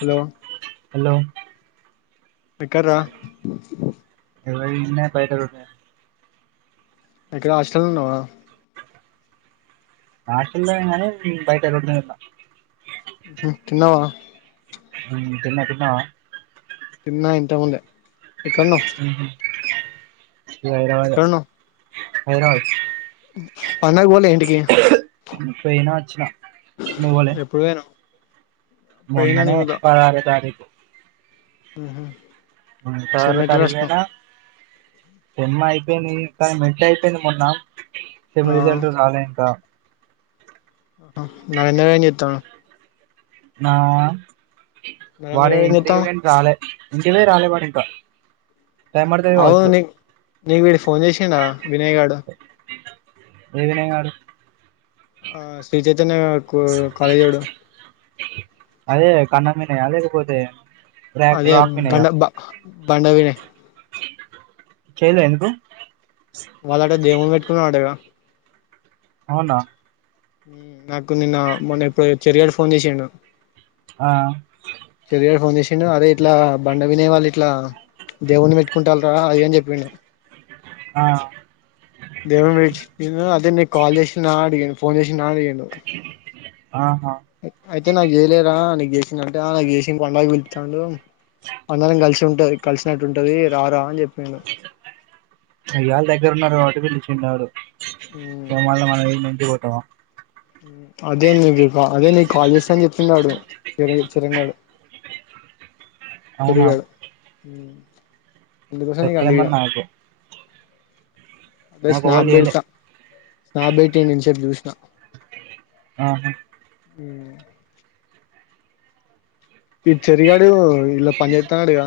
Hello hello బిక్కర ఎవన్న బైటతుడ ఎక్కడ హాస్టల్ లో ఉన్నావా? హాస్టల్లోనే కాని బయట రోడ్డు మీద ఉన్న ఉ తిన్నావా తిన్న తిన్నవ తిన్నా ఇంతకముందే ఎక్కడ ఉన్నవ్? హైదరాబాద్ హైదరాబాద్ పండగ పోలే ఇంటికి పోయినా వచ్చిన నువ్వు పోలే ఎప్పుడు పోయినవ్? పోయినా మొన్ననే నేను కూడా పదార తారీఖు ఉహు వస్తా సెమ్ ఆరో ఎట్ల తారీకు రాసినవ్ నేనా జన్మయ్ ఇది నీ టైమ్ ఎట్లా అయిపోయింది మొన్న సేమ్ ఆ రిజల్ట్ రాలే ఇంకా. అమ్ నాయన ఏం జేత్త నా నరేంద్ర వాడు గాడు ఏం ఇంటికి చేత్తాండు పొయిని రాలే చిన్నయ్య రానివ్వడు ఇంకా టైం పడుతుంది కావచ్చు అవునీ నీకు వీడు ఫోన్ చేసిండా వినయ్ గాడు వినయ్ గాడు ఆ శ్రీ చైతన్యగాడు కో కాలేజోడు నే అలేకపోతే అదే కండబ్బ పండగ పోయినాయ్ చేయేలే ఎందుకు వాళ్ళ అటే దేవుని పెట్టుకున్న అంటగా అవునా నాకు నిన్న మొన్న ఎప్పుడు చెర్రీ గాడు ఫోన్ చేసిండు ఆ చెర్రీ గాడు ఫోన్ చేస్ చిన్ను అదే ఇట్లా బండ వినేవాళ్ళు ఇట్లా దేవుడిని పెట్టుకుంటారు రా అది అని చెప్పిండు. ఆ దేవున్ని పెట్టిండు అదే నీ కాల్ చేసి నా అడిగేను ఫోన్ చేసి నా అడిగేను. ఆహా అయితే నాకు చేయలేరా నీకు చేసింది అంటే ఆ నాకు చేసిండు పండగ పిలుతాండు. అందరం కలిసి ఉంటది. కలిసినట్టు ఉంటది రారా అని చెప్ప అయ్యాళ్ళ దగ్గరు ఉన్నారు కాబట్టి పిలిసుంటారు. నువ్వు మ్ మళ్ళా మన ఈడ నుంచి పోతావా అదే నీకు అదే నీకు కాల్ చేసాని చెప్పిన్నాడు చిరాయి చిరంనాడు అవునా తిరిగాడు తుత్రేమో నాకు బేస్ నాకు ఎవరు చేయలే నాకుబెడత నాకు బెటి నిమిషద్ చూసిన ఆహా మ్ ఈ చెర్రి గాడు ఇలా పంచాయతీన్నాడుగా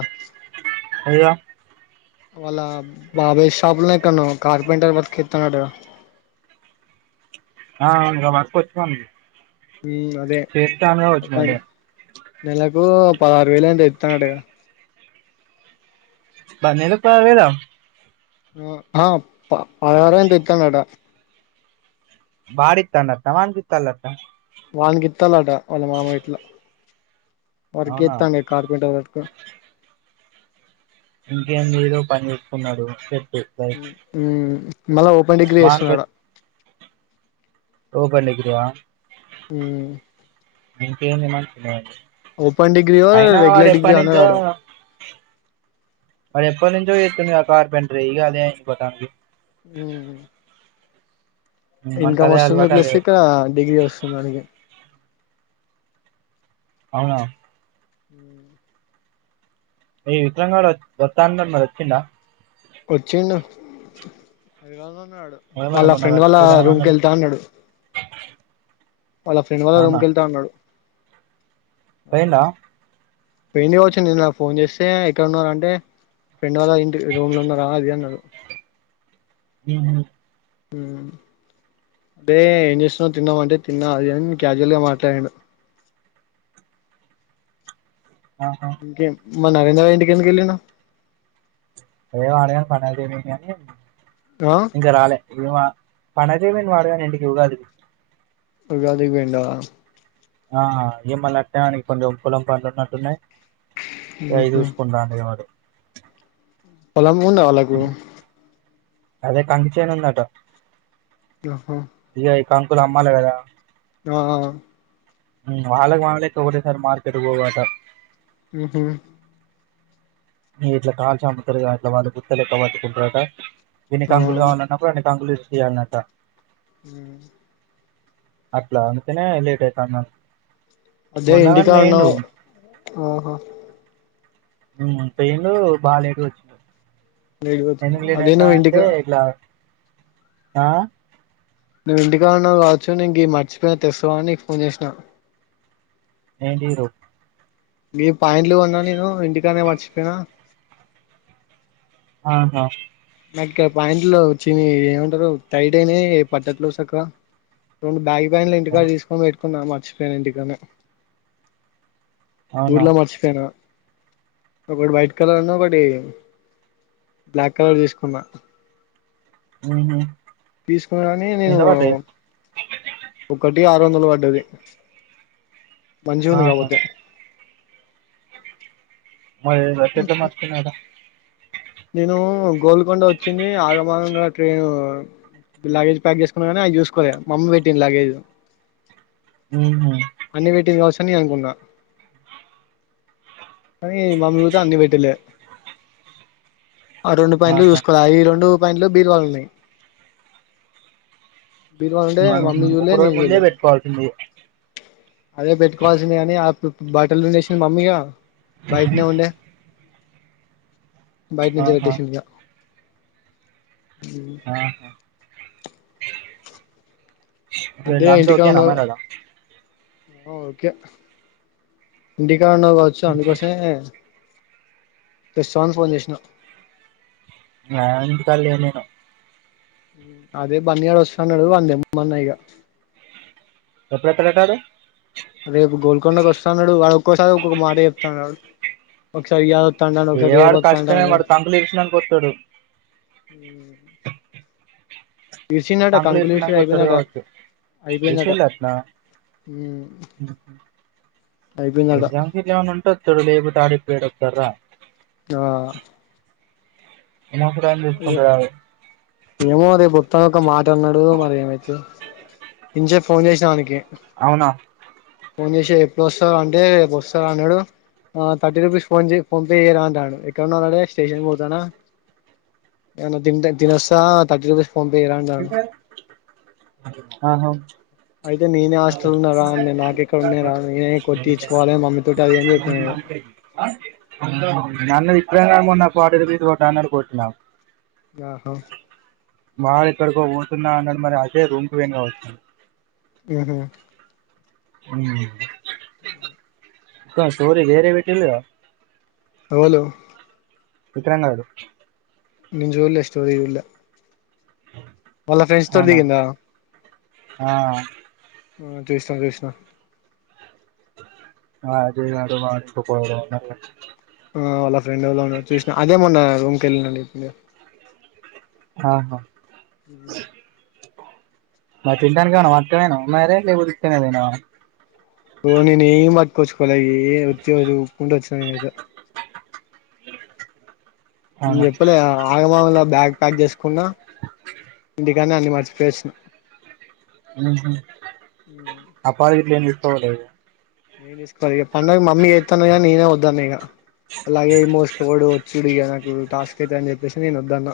ఇగ వాళ్ళ బాబయ్ షాపులో ఎక్కున్నో కార్పెంటర్ వర్క్ ఇత్తన్నాడు. ఆ ఇగ వర్కోచినం అ అదే నెల ఇ పదహారు వేలు ఎంతో చెప్తాండట కదా నెలకు [unintelligible] ఆ పదహారో ఎంతో ఇస్తాండట బరితన్లటనా వానికి ఇస్తాన్లతన వానీకి ఇస్తాలట వాళ్ళ మామ గిట్ల వర్క్ అవునా చేతండు కార్పెంటర్ వర్క్ ఇంకేం ఏదో పని చేసుకున్నాడు స మళ్ళా ఓపెన్ డిగ్రీ వానికి వచ్చి చేస్తున్నాడుఆడ ఓపెన్ డిగ్రీ వా ఉమ్ ఇంకే ఇనస్తలేదు డిగ్రీయో అయినా వాడు రెగ్యులర్ డిగ్రీ ఎప్పటి అన్నాడు నుంచో వాడు ఆడు ఎప్పటి నుంచో చేస్తాడు కదా కార్పెటరీ ఇగా అదే అయిపోతాది హ మనకు ఇన్కమ్ అదే వస్తుంది అలవాటు అదే ప్లస్ ఇక్కడ వచ్చింది డిగ్రీ వస్తుంది ఆనకి అవునా ఈ విక్రమ్ గాడు వస్తా అన్నాడు మరి వచ్చిండా వచ్చిండు ఏమైనా వాళ్ళ మొన్న ఫ్రెండ్ వాళ్ళ రూమ్ కి కలిసిపోతానమన్నాడు వెళ్తా అన్నాడు వాళ్ల ఫ్రెండ్ వాల రూమ్ అవునా కెళ్తా అన్నాడు ఆ పోయిండా పోయిండు కావచ్చు నిన్న నాకు ఫోన్ చేస్తే ఎక్కడ ఉన్నవూర అంటే ఫ్రెండ్ వాళ్ల ఇంటి రూమ్ ల ఉన్నారా అది ఇది అన్నాడు హు హ్మ్ అదే ఎం చేస్తునావు తిన్నావంటే తిన్న అది ఇది అని కజువల్గా మాట్లాడిండు ఆహా మ నవీన్ వల్ల ఇంటికెందుకెళ్ళినవు ఏమో అడే పండగా చేయడానికి అని ఆ ఇంకా రాలే పండగకు పోయిండు గా ఇంటికి ఉగాదికి ఉగాదికి పోయిండా ఆ ఇగ మల్ల ఆస్తి ఆనికి కొంచెం పొలం పనులు ఉన్నట్టున్నాయి అయి ఉహు చూసుకుంట డు వాడు పొలం ఉందా వాళ్లకు అదే కంది చేను ఉందంట ఆహా కంకులు అమ్మాలి కదా ఆ ఆహా వాళ్ళకి మన లెక్క ఒకటే సారి మార్కెట్ పోవట ఉహు ఇట్లా కాల్చి అమ్ముతారు కదా వాళ్లు గుత్త లెక్క పట్టుకూటరట ఇన్ని ఆ కంగులు కావలన్నప్పుడు అన్ని కంగలు ఇరిసి ఈయలనట అట్లా అందుకనే లేేట్ అయితండి అదే ఇంటికాడనఊ ఆహా హు ట్రైను బాగా లేట్ వచ్చింది లేట్ గా వచ్చిందా ఎందుకు లేట్ అదే అయింది నువ్వు అంటే ఇంటికా ఇట్లా అహా నువ్వు ఇంటికాడ ఉన్నావు కావచ్చు నెను నేను గీయి మర్చిపోయిన తెస్తావు కవచు అని నీకు ఫోన్ చేసినా ఏంటి రో గీ పాయింట్లు కొన్నా నేను ఇంటికానే మర్చిపోయినా ఆహా నాకు ఇక్కడ పాయింట్లు చీ ఏమంటారు టైట్ అయినయ్ పట్టట్లేవు సక్కగా రెండు బ్యాగి పాయింట్లు ఇంటికాడ తీసుకొని పెట్టుకున్నా మర్చిపోయిన ఇంటికానే అవునా ఊర్లా మర్చిపోయిన ఒకటి వైట్ కలర్ను ఒకటి బ్లాక్ కలర్ తీసుకు కున్నా హుహు తీసుకొని నేను ఒకటి ఆక్ తొందులు పడ్డది మంచిగా ఉంది ఆహా కాపోతే గట్టెట్ట మర్చిపోయినవ్ రా నేను గోల్కొండ వచ్చింది ఆగమాగంగా ట్రైను లాగేజ్ ప్యాక్ చేసుకున్నా కానీ అయ్యి చూసుకోలే మమ్మీ పెట్టింది లాగేజ్ మ్మ్ అన్ని పెట్టింది కావచ్చు అని నేనఅనుకున్నా కానీ మమ్మీ సూత అన్ని పెట్టలే ఆ రెండు పాయింట్లు ఆహా చూసుకోలే అయ్యి రెండు పాయింట్లు బీరువాల ఉన్నాయి బీరువాల ఉంటే మనం మమ్మీ ఒక చూలే రోజు నేను ముందే చూలే పెట్టుకోవాల్సింది అదే పెట్టుకోవాల్సింది కానీ ఆ బట్టలు ఉండేసింది మమ్మీగా బయటనే ఉండే బయట నుంచి ఆహా పెట్టేసిందిగా ఆహా అదే అంత ఇంటికాడ ఓకేనా ఉన్నావు మరలా ఓకే ఇంటికాడ ఉన్నవ్ కావచ్చు అందుకోసమే తెస్తావని ఫోన్ చేసిన ఆ ఇంటికాడ లేను నేను అదే బన్నీ గాడు వస్తన్నాడు వాన్ని తెమ్మన్నా ఇగ ఎప్పుడు వస్తాడట ఆడు రేపు గోల్కొండకి వస్తన్నాడు వాడు ఒక్కోసారి ఒక్కొక్క మాట చెప్తాన్నాడు వాడు ఒకసారి అంటాండు ఒకసారి ఏ రేపు వాడు వత్తా కష్టమే అంటాండు వాడు కంకులు ఇరిసినంక వస్తాడు హు ఇరిసిండాట కంకులు ఇరిసినాక ఇరుసుడు వస్తాడు అయిపోయిందట కావచ్చు అయిపోయిందట ఇరిసిల్లు అట్లా ఉ ఎగ్జామ్స్ గిట్ల ఏమన్నా ఉంటే వస్తాడు లేకపోతే వాడు ఇప్పుడే ఏడ వస్తాడురా ఆ ముసలి ఆయన చూసుకుంటాడు ఆడు ఏమో రేపు తా ఒక మాట అన్నాడు మరి ఏమైతదో ఇంచేపు ఫోన్ చేసిన ఆనికి అవునా ఫోన్ చేసి ఎప్పుడు వస్తావురా అంటే రేపు వస్తా అన్నాడు ఆ థర్టీ రూపీస్ ఫోన్ చే ఫోన్పే చెయ్యరా అంటాండు ఎక్కడున్నావ్ రా అంటే స్టేషన్ పోతానా ఏదైనా తింటే తినొస్తా థర్టీ రూపీస్ ఫోన్పే చెయ్ రా అంటాండు ఆహా అయితే నేనే హాస్టల్ల ఉన్నారా నేను నాకెక్కడ ఉన్నాయి రా నేనే కొట్టిచ్చుకోవాలే మమ్మీతోటి అది అని చెప్పిన నేను నన్ను దింపినంక ఫార్టీ రూపీస్ కొట్టు అన్నాడు కొట్టిన ఆహో వాడు ఎక్కడికో పోతున్న అన్నాడు మరి అజయ్ రూముకి పోయిండు కావచ్చు హుహు స్టోరీ వేరే పెట్టిండుగా ఎవలు విక్రమ్ గాడు నేను చూల్లే స్టోరీ చూల్లే వాళ్ళ ఫ్రెండ్స్ తోనీ అవునా దిగిందా ఆ ఆ చూసినా చూసినా ఆ అదే వాడు వా చకో [unintelligible] ఆ వాళ్ళ ఫ్రెండ్ ఉల్ చూసినా అదే మొన్నా రూమ్కి వెల్లిండని చెప్పిన అహా అ మా తింటానికి పత్కపోయిన ఉన్నాయ ఓ నేను ఏ పట్కో వచ్చకోలాగగి ఏ వతిదు ఉపు కుంట వచ్చన నేను అవునా చెప్పలే ఆగమగం బ్యాగ్ ప్యాక్ చేసుకున్నా ఇంటికాడనే అన్ని మర్చిపోయి వచ్చిన హుహు అప్పాలు గిట్ల ఏం తీసుకపోలేదు నేను తీసుకోవాలి ఇక పండగ మమ్మీ చేత్తాన్న ఇగ నేనే వద్దాన్నా ఇంగా అలాగే మోసుకోపోడు వచ్చింది ఇక నాకు టాస్క్ అయితు అని చెప్పేసి నేను వద్దన్న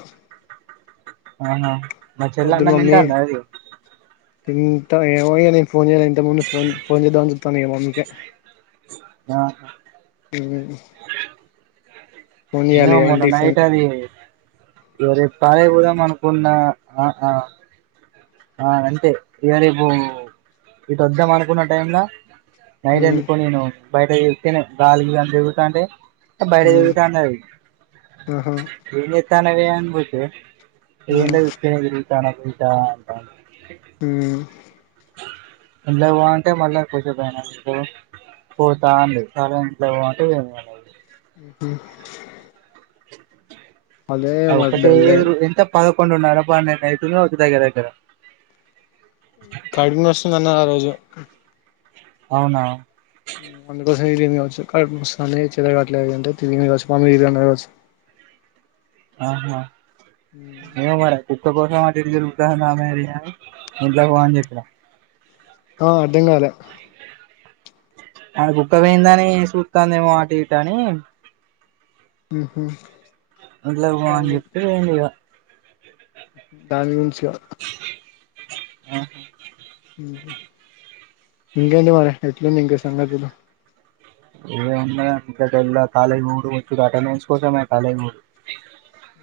ఆహా మా చెల్ల వద్దు అన్నం తింటా మమ్మీ అన్నాది ఇంత ఏమో నేను ఫోన్ చేయాలి ఇంత ముందు ఫోన్ ఫోన్ చేద్దామని చత్తాను ఏమో మ్మీకే ఆ ఉ ఏమో మొన్న ఫోన్ నైట్ చే అది ప్లోరే పాయి కి పోదం అనుకున్న ఆ అంతే ఇక రేపు ఇటు వద్దాం అనుకున్న టైమ్లా నైట్ హ్మ్ అందుకో నేను బయట ఇత్తేనే నాలుగు వంద ఎగుతా అంటే బయట హ్మ్ తిరుగుతున్నది ఆహా తనవే పో హ్మ్ ఏ వి తన అంట ఇండ్లకు పో అంటే మళ్ళా కూర్చిపోయినాకు పోతా అండి చాలా ఇంట్లో ఉంటుంది ఏ ఉహు ఆ ఒక్కటే డల్ అయింది ఎంత పద్ పదకొండున్నర్ర పన్నేండు అయితుందో దగ్గర దగ్గర కడుపునస్తుంది అన్నారోజు అవునా అందుకోసంమి కావచ్చు కడుపు నొస్తాంది కాట్లే తినేది అంటేమి కావచ్చు మమ్మీ కావచ్చు ఆహా ఏ మరి కుక్క కోసం అటు ఇటు తిరుగుతాంది ఆమె ఇంట్లోకి పో అని చెప్పిన ఆ అర్దం కాలే అ బుక్క పోయిందని చూస్తంద ఏమో అటు ఇట అని ఉహు ఇంట్లోకి పో దాని అని గురి చెప్పి ఇగ దాని గురించిగా ఆ ఉహు ఇంకేంటి మరి ఎట్లుంది ఇంకా సంగతులు ఇంకేముంది ఇంక వెళ్ళ కాలేజ కి పోవుడు వచ్చు అటెండెన్స్ కోసమే కాలేజ్ కి డు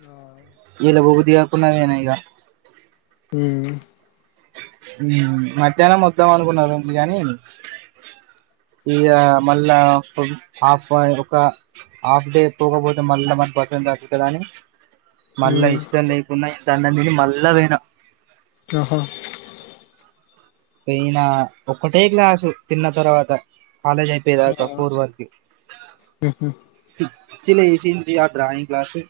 ఆ పోబుద్ధియాకున్నావనా ఇగా ఉ మధ్యాహ్నం వద్దాం అనుకున్నా రూంకి కానీ ఇక మళ్ళా హాఫ్ ఒక హాఫ్ డే పోకపోతే మళ్ళీ మ పక్కం దట్ కదా అని మళ్ళా ఉమ్ ఇష్టం లేకుండా ఇంత అన్నం తిని మళ్ళా పోయిన ఆహో పోయిన ఒక్కటే క్లాసు తిన్న తర్వాత కాలేజ్ అయిపోయేదాకా ఫోర్ వర్కి ఉహు చిలే ఏసింది ఆ డ్రాయింగ్ క్లాసు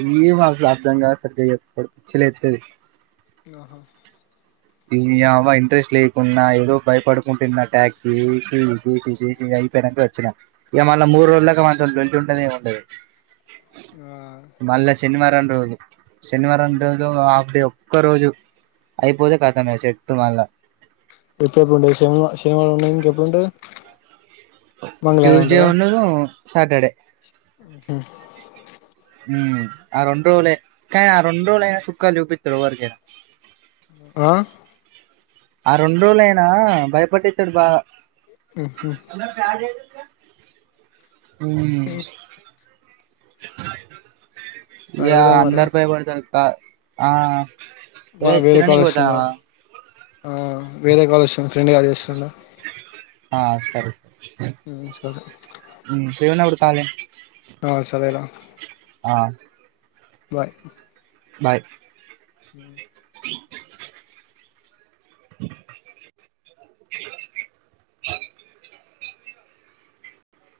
ఏమీ అసలు అర్థం కాదు సరిగా పిచ్చలేతది ఇంగ్ ఆహ నీయబ్బ ఇంట్రెస్ట్ లేకున్నా ఏదో భయపడుకుంటునట్టు యాక్ట్ చేసి చూసి చూసి అయిపోనక వచ్చిన ఏమ మళ్ళ మూడు రోజులదాక మాత్రం బెడ్ ఉండదు ఎమ్ ఉండదు. మళ్లే శనివారం రోజు శనివారం రోజు ఒక హాఫ్ డే ఒక్ ఒక్క రోజు అయిపోతే కథమే చెట్టు మళ్ళా ఎప్పుడు సినిమా ఎప్పుడుండ [unintelligible] శ శనివారం ఉన్నా ఇంక ఎప్పుడు ఉంటది. మంగళవారం ట్యూస్డే ఉండదు సాటర్డే ఆ హ ఉ ఆ రెండులే కా ఆ రెండు రోజులే చూక్కాలు చూపిత్తరు ఒఒరికి ఆ ఆ రెండులేనా భయపట్టితాడు బాగా ఉహు ఉ ఇగా సరేరా మరి అందరు బయపడుతారు త ఆ మా యే వేరే కాల్ తినేనికి వస్తుంది పోతావా ఆగు ఆ వేరే కాల్ వస్తుంది ఫ్రెండ్ కాల్ చేస్తుందా ఆ సరే సరే ఉ శ్రీనగర్ కాలనీ ఆ సరేరా ఆ బాయ్ బాయ్ ఉ